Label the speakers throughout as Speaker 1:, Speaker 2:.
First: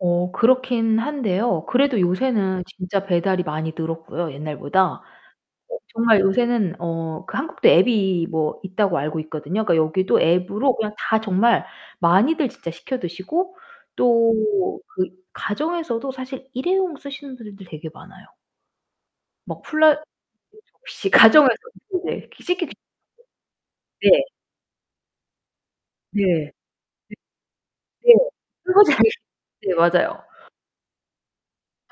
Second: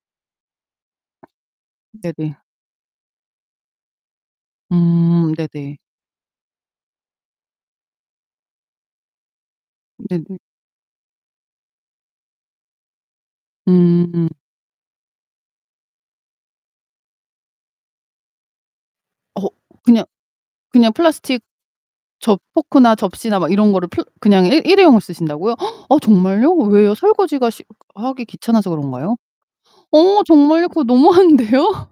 Speaker 1: 어 그렇긴 한데요. 그래도
Speaker 2: 네네.
Speaker 1: 요새는 진짜 배달이 많이 늘었고요, 옛날보다.
Speaker 2: 음. 네네.
Speaker 1: 어 정말 요새는 어 그 한국도 앱이 뭐 있다고 알고 있거든요. 그러니까 여기도
Speaker 2: 네네.
Speaker 1: 앱으로 그냥 다 정말 많이들 진짜 시켜 드시고,
Speaker 2: 음.
Speaker 1: 또 그 가정에서도 사실 일회용 쓰시는 분들도 되게 많아요.
Speaker 2: 어.
Speaker 1: 뭐
Speaker 2: 그냥
Speaker 1: 플라스틱
Speaker 2: 그냥
Speaker 1: 접시
Speaker 2: 플라스틱
Speaker 1: 가정에서 [unintelligible]
Speaker 2: 접
Speaker 1: 씻기 귀
Speaker 2: 포크나 접시나 막 이런 거를 그냥 플
Speaker 1: 네.
Speaker 2: 그냥 일 일회용을 쓰신다고요? 어
Speaker 1: 네.
Speaker 2: 정말요? 왜요? 설거지가 시
Speaker 1: 네.
Speaker 2: 하기 귀찮아서
Speaker 1: 설거지 하기
Speaker 2: 그런가요?
Speaker 1: 네,
Speaker 2: 어
Speaker 1: 맞아요.
Speaker 2: 정말요? 그거 너무한데요?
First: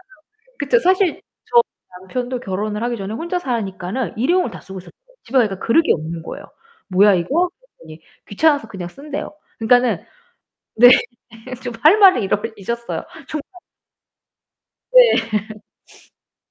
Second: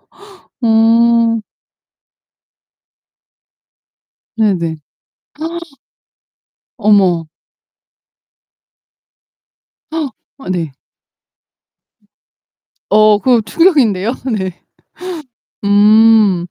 Speaker 1: 그쵸, 사실
Speaker 2: 음.
Speaker 1: 저희 남편도 결혼을 하기 전에 혼자 사니까는 일회용을 다
Speaker 2: 네네.
Speaker 1: 쓰고 있었어요. 집에 가니까 그릇이 없는 거예요. "뭐야
Speaker 2: 어머
Speaker 1: 이거?" 그랬더니 귀찮아서 그냥 쓴대요. 그러니까는
Speaker 2: 아 네.
Speaker 1: 네, 좀 할 말을 잃어 잊었어요.
Speaker 2: 어 그
Speaker 1: 정말
Speaker 2: 충격인데요. 네.
Speaker 1: 네.
Speaker 2: 음.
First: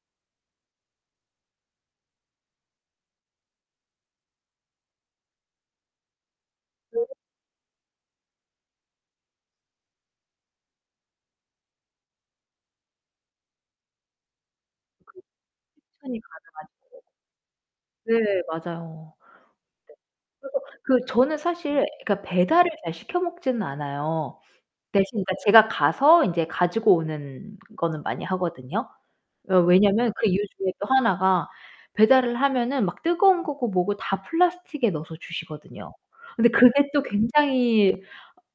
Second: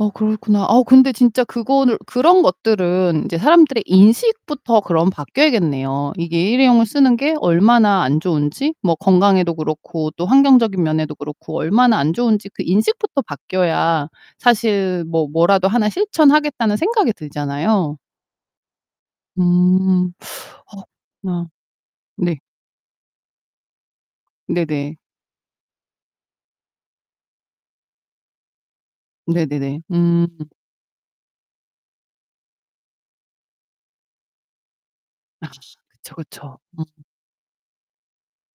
Speaker 2: 어 그렇구나. 아 근데 진짜 그거를 그런 것들은 이제 사람들의 인식부터 그럼 바뀌어야겠네요. 이게 일회용을
Speaker 1: 그래요?
Speaker 2: 쓰는 게 얼마나 안 좋은지 뭐 건강에도 그렇고 또 환경적인 면에도 그렇고 얼마나 안 좋은지 그 인식부터 바뀌어야 사실
Speaker 1: 그게
Speaker 2: 뭐 뭐라도 하나
Speaker 1: 실천이
Speaker 2: 실천하겠다는
Speaker 1: 가능한지를
Speaker 2: 생각이 들잖아요.
Speaker 1: 네, 맞아요.
Speaker 2: 음.
Speaker 1: 네. 그래서
Speaker 2: 어
Speaker 1: 그 저는
Speaker 2: 그렇구나.
Speaker 1: 사실 그러니까
Speaker 2: 네.
Speaker 1: 배달을 잘 시켜 먹지는 않아요.
Speaker 2: 네네.
Speaker 1: 대신 그러니까 제가 가서 인제 가지고 오는 거는 많이 하거든요. 예,
Speaker 2: 네네네.
Speaker 1: 왜냐하면
Speaker 2: 음.
Speaker 1: 그 이유 중에 또 하나가 배달을 하면은 막 뜨거운 거고 뭐고 다 플라스틱에 넣어서
Speaker 2: 아.
Speaker 1: 주시거든요.
Speaker 2: 그쵸,
Speaker 1: 근데
Speaker 2: 그쵸. 어.
Speaker 1: 그게 또 굉장히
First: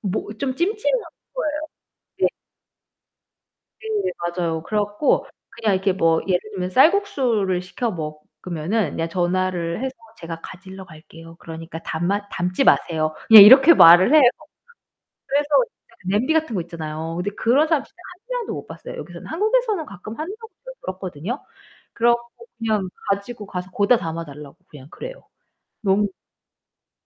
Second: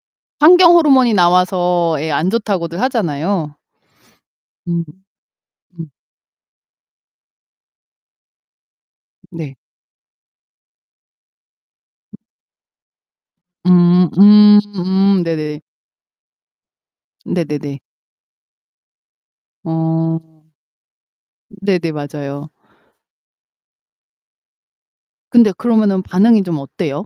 Speaker 1: 뭐 좀
Speaker 2: 환경
Speaker 1: 찜찜한
Speaker 2: 호르몬이
Speaker 1: 거예요.
Speaker 2: 나와서 예
Speaker 1: 네.
Speaker 2: 안 좋다고들 하잖아요.
Speaker 1: 네, 맞아요. 그래
Speaker 2: 음.
Speaker 1: 갖고 그냥
Speaker 2: 음.
Speaker 1: 이렇게 뭐 예를 들면 쌀국수를 시켜 먹으면은 그냥
Speaker 2: 네.
Speaker 1: 전화를 해서 "제가 가지러 갈게요. 그러니까 담아 담지 마세요." 그냥 이렇게
Speaker 2: 음.
Speaker 1: 말을 해요.
Speaker 2: 음 음.
Speaker 1: 그래서
Speaker 2: 네네.
Speaker 1: [unintelligible] 냄비 같은 것 있잖아요. 근데 그런
Speaker 2: 네네네.
Speaker 1: 사람 진짜 1 명도 못 봤어요 여기서는. 한국에서는 가끔
Speaker 2: 어.
Speaker 1: 한다고도 들었거든요.
Speaker 2: 네네,
Speaker 1: 그래 갖고
Speaker 2: 맞아요.
Speaker 1: 그냥 가지고 가서 거기다 담아 달라고 그냥 그래요.
Speaker 2: 근데 그러면은
Speaker 1: 너무
Speaker 2: 반응이 좀 어때요?